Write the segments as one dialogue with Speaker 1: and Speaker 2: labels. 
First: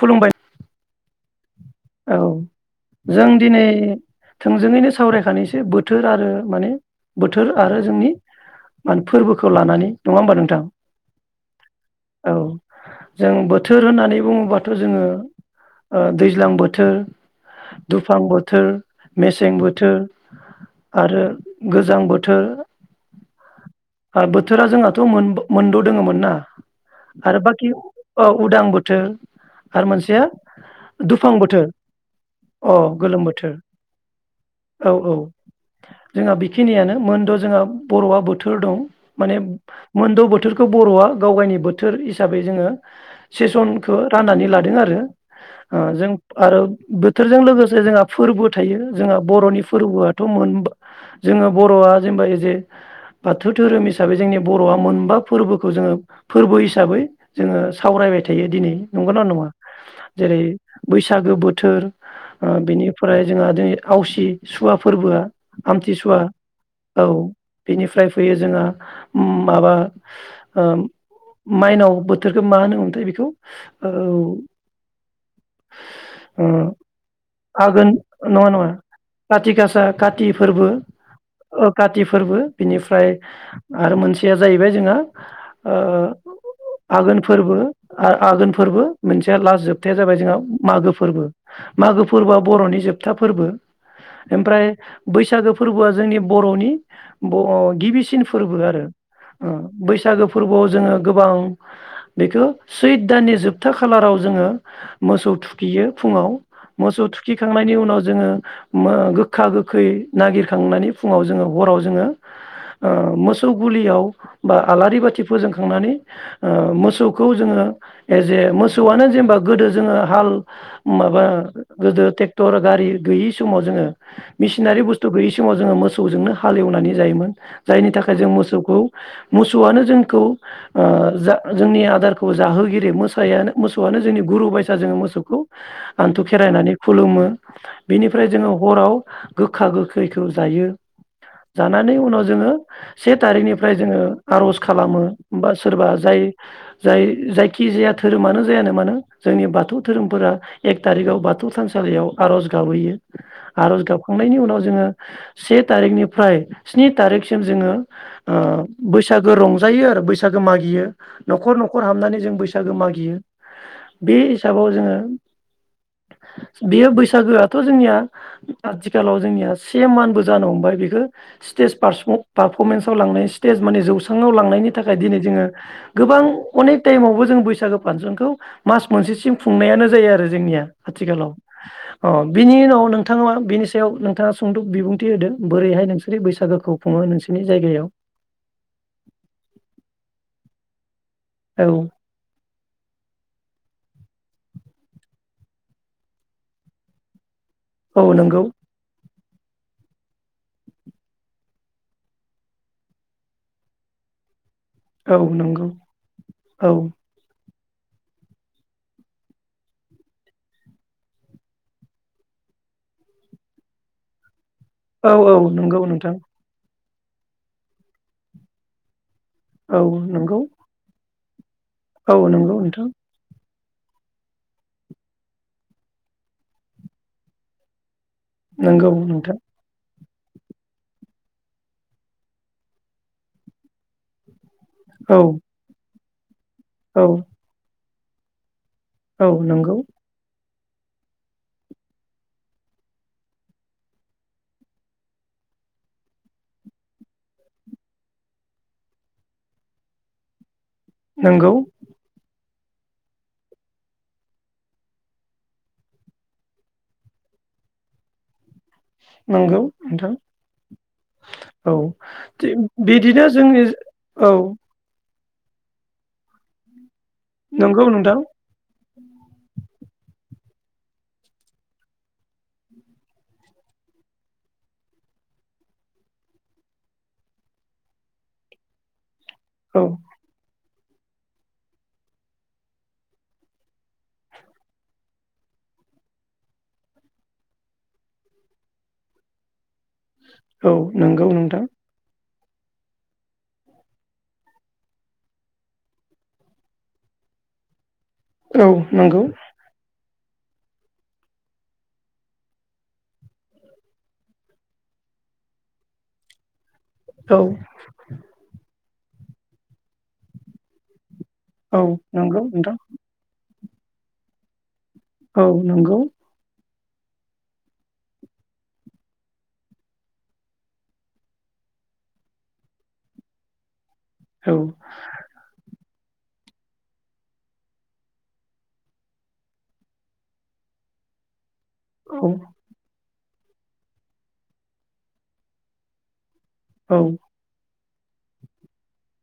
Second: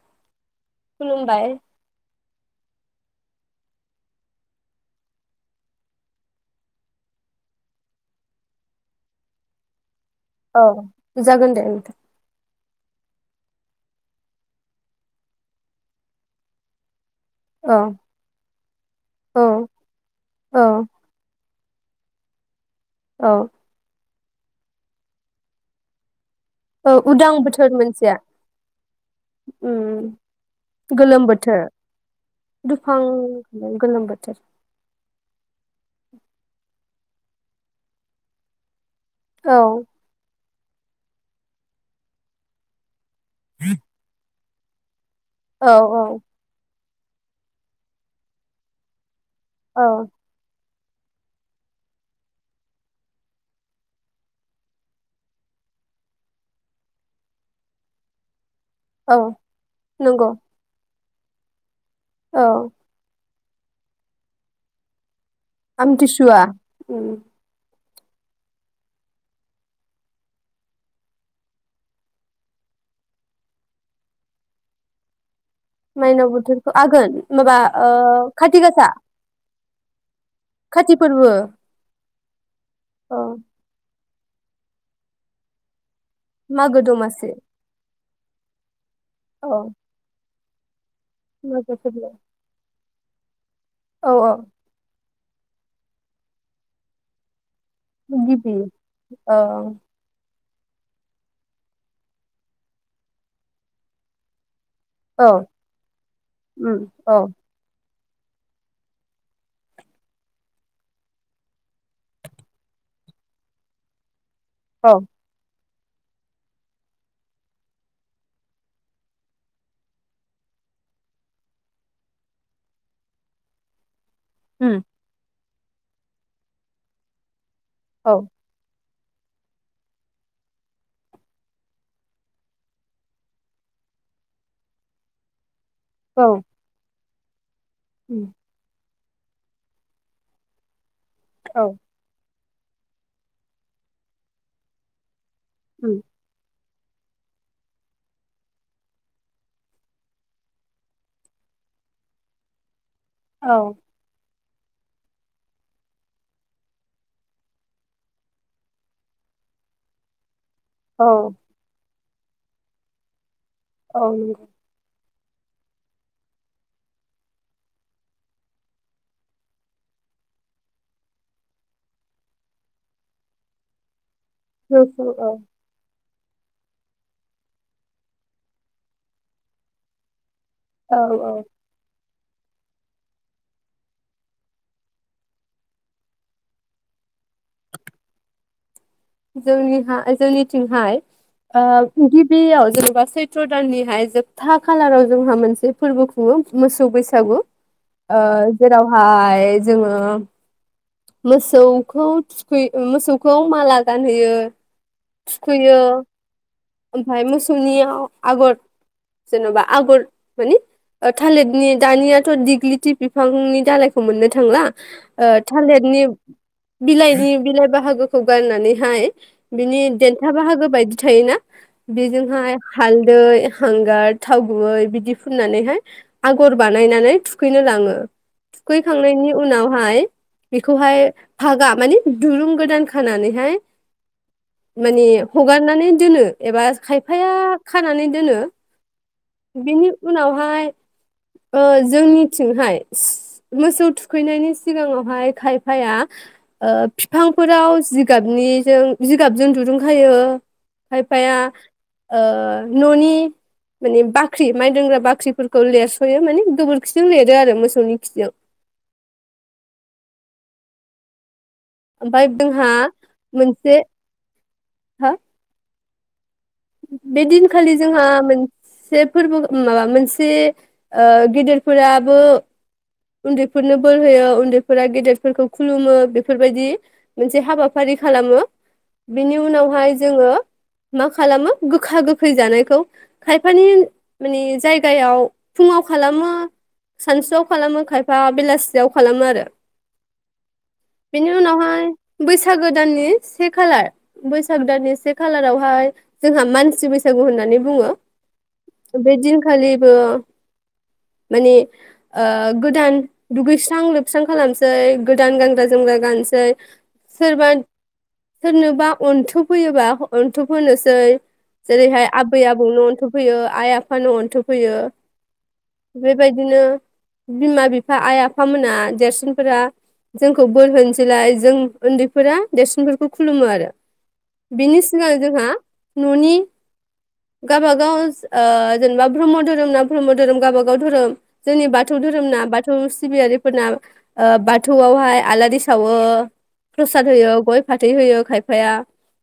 Speaker 1: खुलुमबाय
Speaker 2: खुलुमबाय
Speaker 1: औ जों दिनै थोंजोङैनो सावरायखानोसै बोथोर आरो माने बोथोर आरो जोंनि फोरबोखौ लानानै नङा होमबा नोंथां
Speaker 2: औ जागोन दे ओं
Speaker 1: औ जों बोथोर होननानै बुङोबाथ' जोङो ओ दैज्लां बोथोर
Speaker 2: औ
Speaker 1: दुफां बोथोर
Speaker 2: औ
Speaker 1: मेसें बोथोर
Speaker 2: औ
Speaker 1: आरो गोजां बोथोर
Speaker 2: औ
Speaker 1: बोथोरा जोंहाथ' मोनद' दोङोमोन ना
Speaker 2: औ उदां
Speaker 1: आरो बाखि
Speaker 2: बोथोर मोनसेया
Speaker 1: ओ उदां बोथोर आरो
Speaker 2: उम
Speaker 1: मोनसेया दुफां बोथोर अ
Speaker 2: दुफां
Speaker 1: गोलोम बोथोर
Speaker 2: गोलोम बोथोर
Speaker 1: औ औ जोंहा बेखिनि मोन द' जोंहा बर'आ बोथोर दं माने
Speaker 2: औ
Speaker 1: मोनद बो बोथोरखौ बर'आ गाव गायनि बोथोर हिसाबै जोङो सेसनखौ राननानै लादों दों आरो
Speaker 2: औ
Speaker 1: ओ जों
Speaker 2: औ
Speaker 1: आरो बोथोरजों लोगोसे जोंहा फोरबो थायो जोंहा बर'नि
Speaker 2: औ
Speaker 1: फोरबोआथ' मोन जोङो बर'आ जेनेबा एजे बाथौ धोरोम हिसाबै जोंनि बर'आ मोनबा फोरबोखौ जोङो फोरबो हिसाबै जोङो सावरायबाय थायो दिनै नंगौ
Speaker 2: औ
Speaker 1: ना नङा
Speaker 2: नंगौ
Speaker 1: जेरै बैसागो बोथोर
Speaker 2: औ
Speaker 1: ओ बेनिफ्राय जोंहा दिनै आवसि सुवा फोरबोआ
Speaker 2: आमथिसुवा
Speaker 1: औ बेनिफ्राय फैयो जोंहा माबा ओ माइनाव बोथोरखौ मा होनोमोनथाय बेखौ ओ
Speaker 2: माइनाव
Speaker 1: ओ
Speaker 2: बोथोरखौ आघोन माबा
Speaker 1: आघोन
Speaker 2: ओ
Speaker 1: नङा
Speaker 2: खाथि
Speaker 1: नङा
Speaker 2: गासा
Speaker 1: काति गासा कत फोरबो
Speaker 2: खाथि फोरबो
Speaker 1: काति फोरबो बिनिफ्राय
Speaker 2: औ
Speaker 1: आरो मोनसे सिया जाहैबाय जोंहा ओ
Speaker 2: मागो दमासि
Speaker 1: आरो आघोन फोरबो मोनसेया
Speaker 2: औ
Speaker 1: लास खोथाया जाबाय जोंहा मागो फोरबो मागो फोरबोआ बर'नि जोब था फोरबो
Speaker 2: औ औ
Speaker 1: ओमफ्राय बैसागो फोरबोआ जोंनि बर'नि बे अ गिबिसिन
Speaker 2: गिबि
Speaker 1: फोरबो आरो
Speaker 2: औ
Speaker 1: ओ बैसागो फोरबोआव जोङो गोबां बेखौ सैथ दाननि जोबथा खालाराव जोङो ओ
Speaker 2: औ
Speaker 1: मोसौ थुखैयो फुङाव
Speaker 2: उम
Speaker 1: मोसौ
Speaker 2: औ
Speaker 1: थुखिखांनायनि उनाव जो जोङो गोखा गोखै नागिरखांनानै फुङाव जोङो हराव जोङो ओ मोसौ गुलियाव बा
Speaker 2: औ
Speaker 1: आलारि बाथि फोजों नानै ओ मोसौखौ एज ए जोङो मोसौनो जेनेबा गोदो जोङो हाल माबा गोदो ट्रेक्टर गारि गैयि समाव जोङो
Speaker 2: उम
Speaker 1: मेसिनारि बुस्थु गैयि समाव जोङो मोसौजोंनो हालेवनानै जायोमोन। जायनि
Speaker 2: औ
Speaker 1: थाखाय जों मोसौखौ मोसौआनो जोंखौ ओ जोंनि आदारखौ जाहोगिरि मोसायानो मोसौआनो जोंनि गुरु बायसा जोङो मोसौखौ आनथु
Speaker 2: औ
Speaker 1: खेरायनानै खुलुमो
Speaker 2: उम
Speaker 1: बेनिफ्राय जोङो हराव गोखा गोखैखौ जायो।
Speaker 2: औ
Speaker 1: जानानै उनाव जोङो से थारिखनिफ्राय जोङो आर'ज खालामो बा
Speaker 2: उम,
Speaker 1: सोरबा जाय जाय जायखिजाया धोरोमानो जायानो मानो जोंनि बाथौ धोरोमफोरा एक थारिखाव बाथौ थानसालियाव आरज गाबहैयो
Speaker 2: औ
Speaker 1: आर'ज गाबखांनायनि उनाव जोङो‌ से थारिकनिफ्राय स्नि थारिकसिम बैसागो रंजायो बैसागो मागियो
Speaker 2: औ
Speaker 1: न'खर न'खर हाबनानै जों बैसागो मागियो
Speaker 2: औ
Speaker 1: बे
Speaker 2: नंगौ
Speaker 1: हिसाबाव जोङो बेयो बैसागोआथ' जोंनिया आथिखालाव जोंनिया से मानबो जानो हमबाय बेखौ स्टेज पारफरमेन्सआव लांनाय स्टेज माने जौ लांनायनि थाखाय
Speaker 2: नोंखौ
Speaker 1: दिनै
Speaker 2: औ
Speaker 1: जोङो गोबां अनेक टाइमावबो जों बैसागो फांसनखौ मास मोनसेसिम खुंनायानो जायो आरो जोंनिया
Speaker 2: औ
Speaker 1: आथिखालाव
Speaker 2: औ
Speaker 1: अ बिनि उनाव नोंथाङा बिनि सायाव नोंथाङा सुंद' बिबुंथि होदों बोरैहाय नोंसोर बैसागोखौ खुङो नोंसोरनि जायगायाव
Speaker 2: जोंनि जोंनिथिंहाय ओ
Speaker 1: औ
Speaker 2: गिबियाव जेनेबा सैत्र दाननिहाय जोबथा खालाराव जोंहा मोनसे फोरबो खुङो मोसौ बैसागु
Speaker 1: औ
Speaker 2: ओ
Speaker 1: नंगौ
Speaker 2: जेरावहाय जोङो मोसौखौ थुखै मोसौखौ माला गान होयो
Speaker 1: औ नंगौ
Speaker 2: थुखैयो
Speaker 1: औ
Speaker 2: ओमफ्राय मोसौ सुनियाव आगर जेन'बा आगर मानि थालिरनि दानियाथ' दिग्लिथि बिफांनि दालायखौ मोननो थांला
Speaker 1: औ
Speaker 2: ओ
Speaker 1: औ नंगौ
Speaker 2: थालिरनि
Speaker 1: नोंथां
Speaker 2: बिलाइनि बिलाइ बाहागोखौ गारनानै [unintelligible]
Speaker 1: औ
Speaker 2: बिनि देन्था
Speaker 1: नंगौ
Speaker 2: बाहागो बायदि थायोना
Speaker 1: औ
Speaker 2: बेजोंहाय
Speaker 1: नंगौ नोंथां
Speaker 2: हालदै हांगार थाव गुबै बिदि फुननानैहाय आगर बानायनानै थुखैनो लाङो
Speaker 1: नंगौ
Speaker 2: थुखैखांनायनि
Speaker 1: नोंथां
Speaker 2: उनावहाय बेखौहाय फागा मानि दुरुं गोदान खानानैहाय मानि
Speaker 1: औ
Speaker 2: हगार नानै दोनो एबा
Speaker 1: औ
Speaker 2: खायफाया खानानै दोनो
Speaker 1: औ नंगौ
Speaker 2: बेनि उनावहाय ओ जोंनिथिंहाय मोसौ थुखैनायनि सिगाङावहाय खायफाया ओ बिफांफोराव जिगाबनि जों जिगाबजों दुरुंखायो खायफाया
Speaker 1: नंगौ
Speaker 2: ओ न'नि माने बाख्रि माइदोनग्रा बाख्रिफोरखौ लिरस'यो माने गोबोरखिजों लिरो आरो मोसौनि खिजों
Speaker 1: नंगौ नोंथां औ
Speaker 2: ओमफ्राय जोंहा
Speaker 1: बिदिनो जोंनि
Speaker 2: मोनसे
Speaker 1: औ
Speaker 2: हा बे दिनखालि
Speaker 1: नंगौ
Speaker 2: जोंहा
Speaker 1: नोंथां
Speaker 2: मोनसे फोरबो माबा मोनसे ओ गेदेरफोराबो उन्दैफोरनो बोर होयो उन्दैफोरा गेदेरफोरखौ खुलुमो बेफोरबायदि मोनसे हाबाफारि खालामो। बिनि
Speaker 1: औ
Speaker 2: उनावहाय जोङो मा खालामो गोखा गोखै जानायखौ खायफानि माने जायगायाव फुङाव खालामो सानसुआव खालामो। खायफा बेलासियाव खालामो आरो
Speaker 1: औ नंगौ
Speaker 2: बेनि
Speaker 1: नोंथां
Speaker 2: उनावहाय बैसागो दाननि से खालार बैसागो दाननि से खालारावहाय जोंहा मानसि बैसागु होननानै बुङो।
Speaker 1: औ नंगौ
Speaker 2: बेदिनखालिबो माने ओ गो दान दुगैस्रां लोबस्रां खालामनोसै गोदान गानग्रा जोमग्रा गाननोसै
Speaker 1: औ
Speaker 2: सोरबा सोरनोबा उनथुफैयोबा अनथुब होनोसै
Speaker 1: औ
Speaker 2: जेरैहाय आबै
Speaker 1: नंगौ नोंथां
Speaker 2: आबौनो अनथुब होयो। आइ आफानो अन्थुब होयो।
Speaker 1: औ नंगौ
Speaker 2: बेबायदिनो बिमा बिफा आइ आफाामोना देरसिनफोरा जोंखौ बोर होनोसैलाय जों उन्दैफोरा देरसिनफोरखौ खुलुमो आरो।
Speaker 1: औ
Speaker 2: बेनि सिगां जोंहा न'नि गाबागाव ओ जेनेबा ब्रह्म धोरोम ना ब्रह्म धोरोम गावबागाव धोरोम जेनिबा बाथौ
Speaker 1: औ
Speaker 2: धोरोम ना बाथौ सिबियारिफोरना ओ बाथौआवहाय आलारि सावो।
Speaker 1: औ
Speaker 2: प्रसाद होयो गय फाथै होयो खायफाया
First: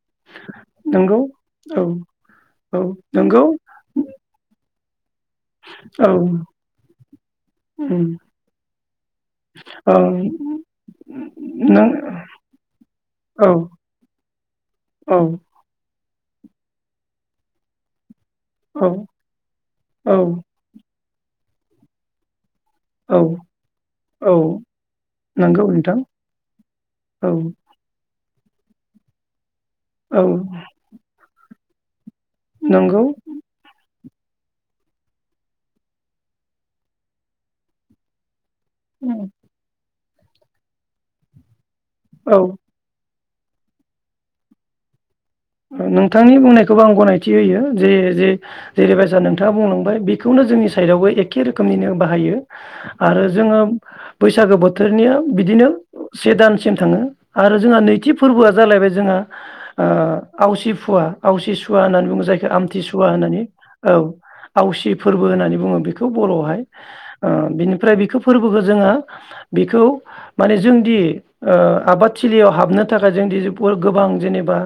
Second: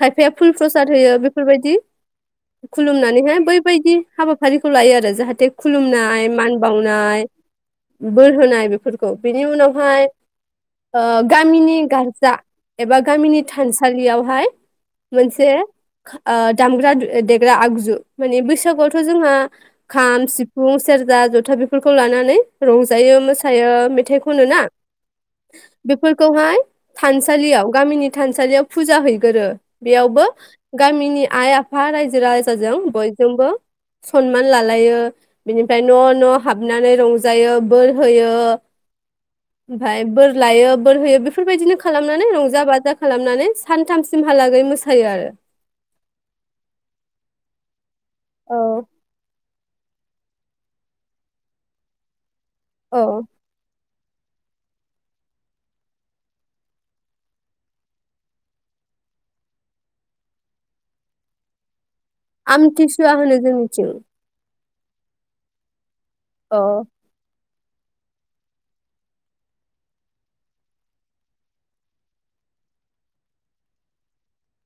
Speaker 2: खायफाया फुल प्रसाद होयो
Speaker 1: नंगौ
Speaker 2: बेफोरबायदि
Speaker 1: औ औ
Speaker 2: खुलुमनानैहाय
Speaker 1: नंगौ
Speaker 2: बैबायदि हाबाफारिखौ लायो आरो। [unintelligible] थे
Speaker 1: औ
Speaker 2: खुलुमुमनाय मान बावनाय
Speaker 1: उम
Speaker 2: बोर होनाय बेफोरखौ बेनि
Speaker 1: औ
Speaker 2: उनावहाय ओ गामिनि
Speaker 1: नों
Speaker 2: गारजा एबा गामिनि
Speaker 1: औ
Speaker 2: थानसालियावहाय
Speaker 1: औ
Speaker 2: मोनसे ओ दामग्रा देग्रा आगजु माने
Speaker 1: औ
Speaker 2: बैसागुआवथ' जोंहा
Speaker 1: औ
Speaker 2: खाम सिफुं सेरजा ज था बेफोरखौ लानानै रंजायो
Speaker 1: औ
Speaker 2: मोसायो मेथाइ
Speaker 1: औ
Speaker 2: खनो ना
Speaker 1: नंगौ नोंथां
Speaker 2: बेफोरखौहाय
Speaker 1: औ
Speaker 2: थानसालियाव गामिनि थानसालियाव फुजा हैगोरो।
Speaker 1: औ
Speaker 2: बेयावबो गामिनि आइ आफा बा राय रायजो राजाजों
Speaker 1: नंगौ
Speaker 2: बयजोंबो सनमान लालायो। बिनिफ्राय न' न' हाबनानै रंज जायो बोर होयो। ओमफ्राय बोर लायो बोर होयो बेफोरबायदिनो खालामनानै
Speaker 1: औ
Speaker 2: रंजा बाजा खालाम नानै सानथामसिमहालागै मोसायो आरो।
Speaker 1: नोंथांनि बुंनायखौबो आं गनायथि होयो जे
Speaker 2: औ
Speaker 1: जे-जेरैबायसा नों खोथा बुंलांबाय बेखौनो जोंनि साइडावबो एखे रोखोमनिनो बाहायो।
Speaker 2: औ
Speaker 1: आरो जोङो बैसागो बोथोरनिया बिदिनो से दानसिम थाङो आरो जोंहा नैथि फोरबोआ जालायबाय जोंहा ओ आवसि फुवा आवसि सुवा होननानै जों जायखौ आमथिसुवा
Speaker 2: होनो
Speaker 1: होननानै
Speaker 2: जोंनिथिं
Speaker 1: औ आवसि फोरबो होननानै बुङो बेखौ।
Speaker 2: अ
Speaker 1: बर'आवहाय बिनिफ्राय बेखौ फोरबोखौ जोंहा बेखौ माने जोंदि ओ आबादथिलियाव हाबनो थाखाय जोंदि गोबां जेनेबा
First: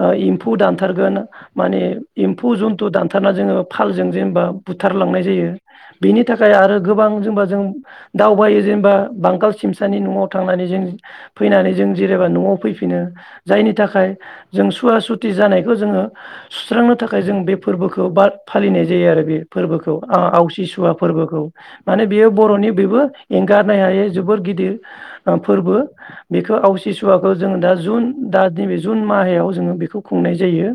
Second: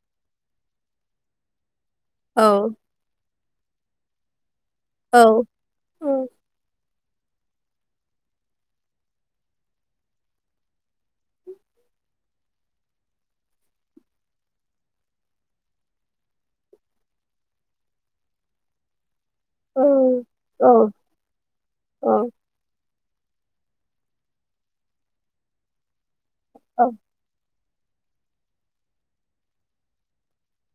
Speaker 1: ओ एम्फौ दानथारगोन माने
Speaker 2: औ
Speaker 1: एम्फु जुनथु दानथार जोङो फालजों जेनेबा
Speaker 2: औ
Speaker 1: बुथारलांनाय जायो। बेनि
Speaker 2: औ
Speaker 1: थाखाय आरो गोबां जेनेबा जों दावबायो जेनेबा बांगाल सिमसानि नयाव थांनानै जों फैनानै जों जेनेबा नयाव फैफिनो जायनि थाखाय जों सुवा सुथि जानायखौ जोङो सुस्रांनो थाखाय जों बे फोरबोखौ बा फालिनाय जायो आरो। बे
Speaker 2: औ
Speaker 1: फोरबोखौ आवसि
Speaker 2: औ
Speaker 1: सुवा फोरबोखौ माने बेयो बर'नि बेबो एंगारनो हायै जोबोर गिदिर ओ फोरबो। बेखौ
Speaker 2: औ
Speaker 1: आवसि सुवाखौ जोंङो दा जुन दा नैबे जुन माहायाव जोङो बेखौ खुंनाय जायो।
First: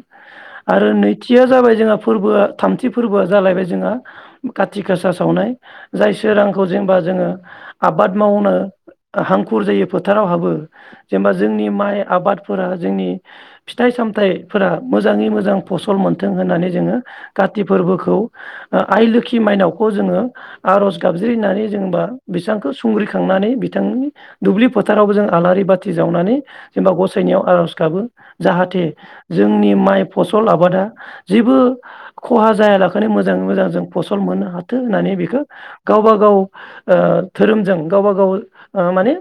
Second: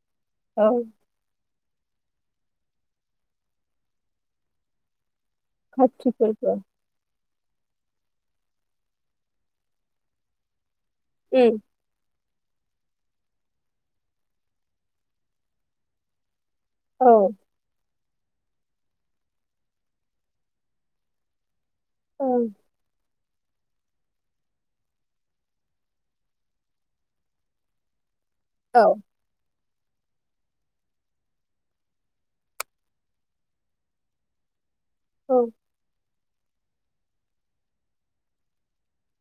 Speaker 2: औ
Speaker 1: आरो नैथिया जाबाय जोंहा फोरबोआ थामथि फोरबो जालायबाय जोंहा काति गासा सा सावनाय।
Speaker 2: खाथि
Speaker 1: जाय
Speaker 2: फोरबो
Speaker 1: सोरांखौ जेनेबा जोङो आबाद मावनो हांखुर जायो फोथाराव हाबो। जेनेबा
Speaker 2: उम
Speaker 1: जोंनि माइ आबाद फोरा जोंनि फिथाइ सामथाइफोरा मोजाङै मोजां फसल मोन्थों होननानै जोङो
Speaker 2: औ
Speaker 1: काथि फोरबो खौ आइ लोखि माइनावखौ जोङो आर'ज गाबज्रिनानै जोंबा
Speaker 2: औ
Speaker 1: बेसांखौ सुंग्रि खांनानै बिथांनि दुब्लि फोथारावबो जों आलारि बाथि जावनानै जेनेबा गसायनायाव आर'ज गाबो। जाहाथे
Speaker 2: औ
Speaker 1: जोंनि माइ फसल आबादा जेबो खहा जायालाखेनो मोजाङै मोजां जों फसल मोननो हा थो होननानै
Speaker 2: औ
Speaker 1: बेखौ गावबा गाव ओ धोरोमजों गावबा गाव ओ माने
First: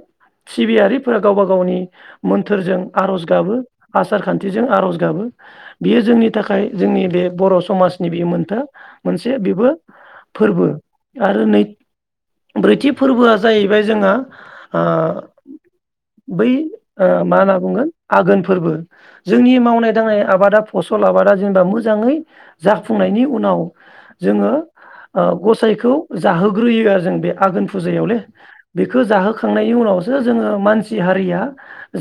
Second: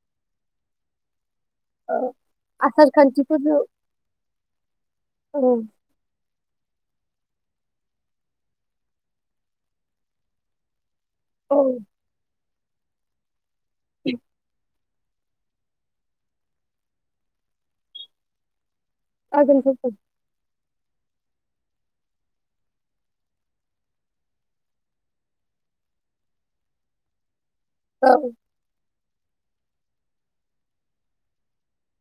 Speaker 1: सिबियारिफोर गावबा गावनि
Speaker 2: औ
Speaker 1: मोन्थोरजों
Speaker 2: आसार
Speaker 1: आर'ज गाबो।
Speaker 2: खान्थिफोरजों
Speaker 1: आसार खान्थिजों आर'ज गाबो।
Speaker 2: औ
Speaker 1: बियो जोंनि नि थाखाय जोंनि बे बर' समाजनि बि मोनथो मोनसे बेबो फोरबो। आरो
Speaker 2: औ
Speaker 1: नै ब्रैथि फोरबोआ जाहैबाय जोंहा ओ बै ओ मा होनना बुंगोन आघोन फोरबो जोंनि
Speaker 2: आघोन फोरबो
Speaker 1: मावनाय दांनाय आबादा फसल आबादा जेनेबा मोजाङै जाफुंनायनि उनाव जोङो ओ गसाइखौ जाहोग्रोयो आरो जों बे आघोन
Speaker 2: औ
Speaker 1: फुजायावलै बे बेखौ जाहोखांनायनि उनावसो जोङो मानसि हारिया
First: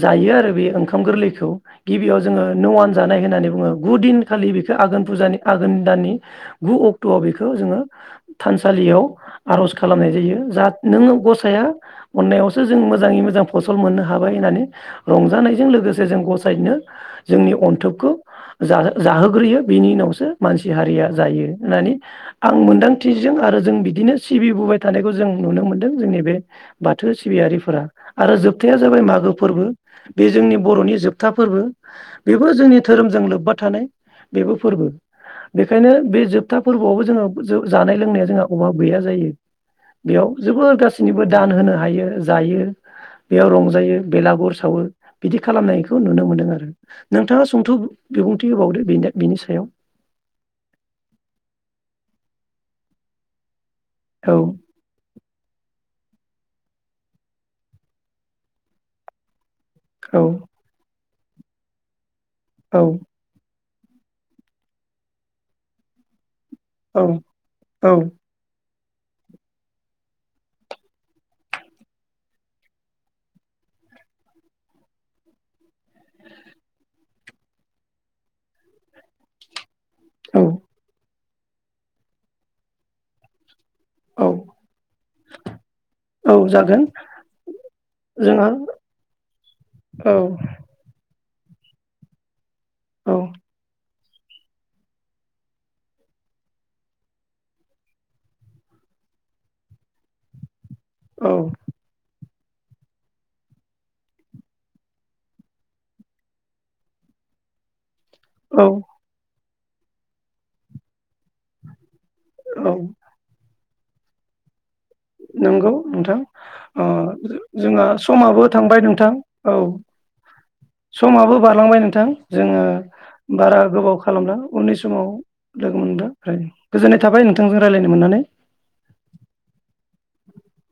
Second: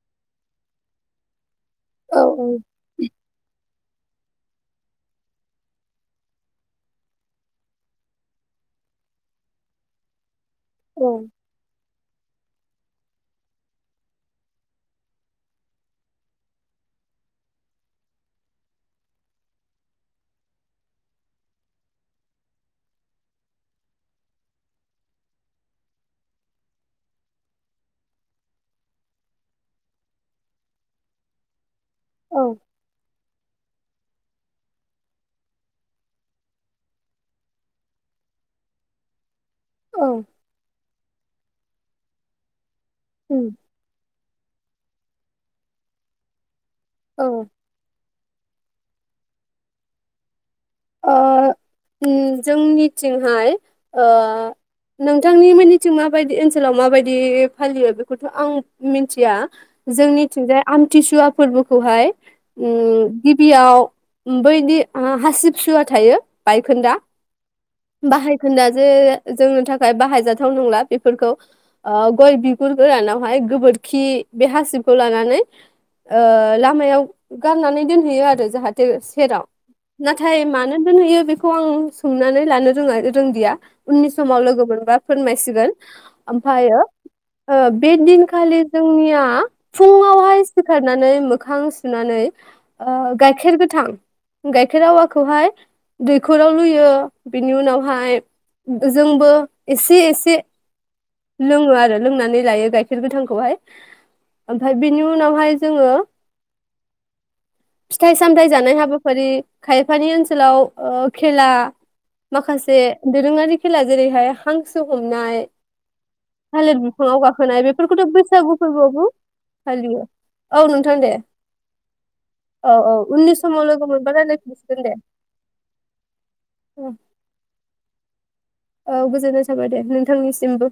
Speaker 1: जायो आरो बे ओंखाम गोरलै खौ। गिबियाव
Speaker 2: औ
Speaker 1: जोङो नवान जानाय होननानै बुङो। गु दिनखालि बेखौ आघोन फुजानि आघोन दाननि गु अक्टयाव बेखौ जोङो थानसालियाव आर'ज खालामनाय जायो। जा
Speaker 2: औ
Speaker 1: नों गसाया अननायावसो जों मोजाङै मोजां फसल मोननो हाबाय होननानै रंजानायजों लोगोसे जों गसायनो जोंनि अन्थोबखौ जाहो-जाहोग्रोयो। बिनि उनावसो मानसि हारिया जायो होननानै आं मोनदांथिजों आरो जों बिदिनो सिबिबोबाय थानायखौ जों नुनो मोन्दों। जोंनि बे बाथौ सिबियारिफोरा आरो जोबथाया जाबाय मागो फोरबो बे जोंनि बर'नि जोबथा फोरबो। बेबो
Speaker 2: औ
Speaker 1: जोंनि धोरोमजों लोब बा थानाय बेबो फोरबो। बेखायनो बे जोबथा फोरबोआवबो जोङो जानाय लोंनाया जोंहा अभाब गैया जायो।
Speaker 2: औ
Speaker 1: बेयाव जोबोर गास बिनिबो दान होनो हायो जायो।
Speaker 2: उम
Speaker 1: बेयाव रंजायो बेलागुर सावो। बिदि खालामनायखौ नुनो मोन्दों आरो।
Speaker 2: औ
Speaker 1: नोंथाङा सुंथु बिबुंथि थि होबावदो बिनि सायाव
Speaker 2: ओ उम जोंनिथिंहाय ओ
Speaker 1: औ
Speaker 2: नोंथांनि मोननि थिं माबायदि ओनसोलाव माबायदि फालियो बेखौथ' आं मिनथिया
Speaker 1: औ
Speaker 2: जोंनिथिंजाय आम थिसुवा फोरबोखौहाय
Speaker 1: औ
Speaker 2: उम गिबियाव ओम बैदि आ हासिब सुवा थायो। बायखोन्दा
Speaker 1: औ औ
Speaker 2: बाहायखोन्दा जे जोंनि थाखाय बाहायजाथाव नंला बेफोरखौ ओ गय बिगुर गोरानावहाय गोबोरखि बे हासिबखौ लानानै ओ लामायाव गारनानै दोनहैयो आरो जाहाथे सेराव थाय
Speaker 1: औ
Speaker 2: मानो दोनहोयो बे खौ आं सोंनानै लानो रोङा रोंदिया उननि
Speaker 1: औ
Speaker 2: समाव लोगो मोनबा फोरमायसिगोन
Speaker 1: औ
Speaker 2: ओमफायो
Speaker 1: जागोन
Speaker 2: बे
Speaker 1: जोंहा
Speaker 2: दिनखालि जोंनिया
Speaker 1: औ
Speaker 2: फुङावहाय सिखारनानै मो मोखां सुनानै ओ
Speaker 1: औ
Speaker 2: गाइखेर गोथां गायखेर आवा खौहाय दैखराव लुयो बेनि उनावहाय जोंबो एसे एसे
Speaker 1: औ
Speaker 2: लोङो आरो लोंनानै लायो गाइखेर गोथांखौहाय ओमफाय बेनि उनावहाय जोङो फिथाइ सामथाइ
Speaker 1: औ
Speaker 2: जानाय हाबाफारि खायफानि ओनसोलाव ओ खेला
Speaker 1: औ
Speaker 2: माखासे दोरोङारि खेला जेरैहाय हांस सो हमनाय
Speaker 1: नंगौ नोंथां ओ
Speaker 2: बिफाङाव गाखोनाय
Speaker 1: जोंहा
Speaker 2: बेफोरखौथ'
Speaker 1: समाबो
Speaker 2: बैसागु
Speaker 1: थांबाय
Speaker 2: फोरबोआवबो
Speaker 1: नोंथां औ
Speaker 2: फालियो औ नोंथां दे
Speaker 1: समाबो बारलांबाय नोंथां जोङो
Speaker 2: औ औ उननि
Speaker 1: बारा
Speaker 2: समाव लोगो
Speaker 1: गोबाव
Speaker 2: मोनबा
Speaker 1: खालामला उननि
Speaker 2: रायलायफिनसिगोन दे
Speaker 1: समाव लोगो मोनब्ला रायलायगोन गोजोननाय थाबाय नोंथांजों रायज्लायनो मोननानै
Speaker 2: औ गोजोननाय थाबाय दे नोंथांनिसिमबो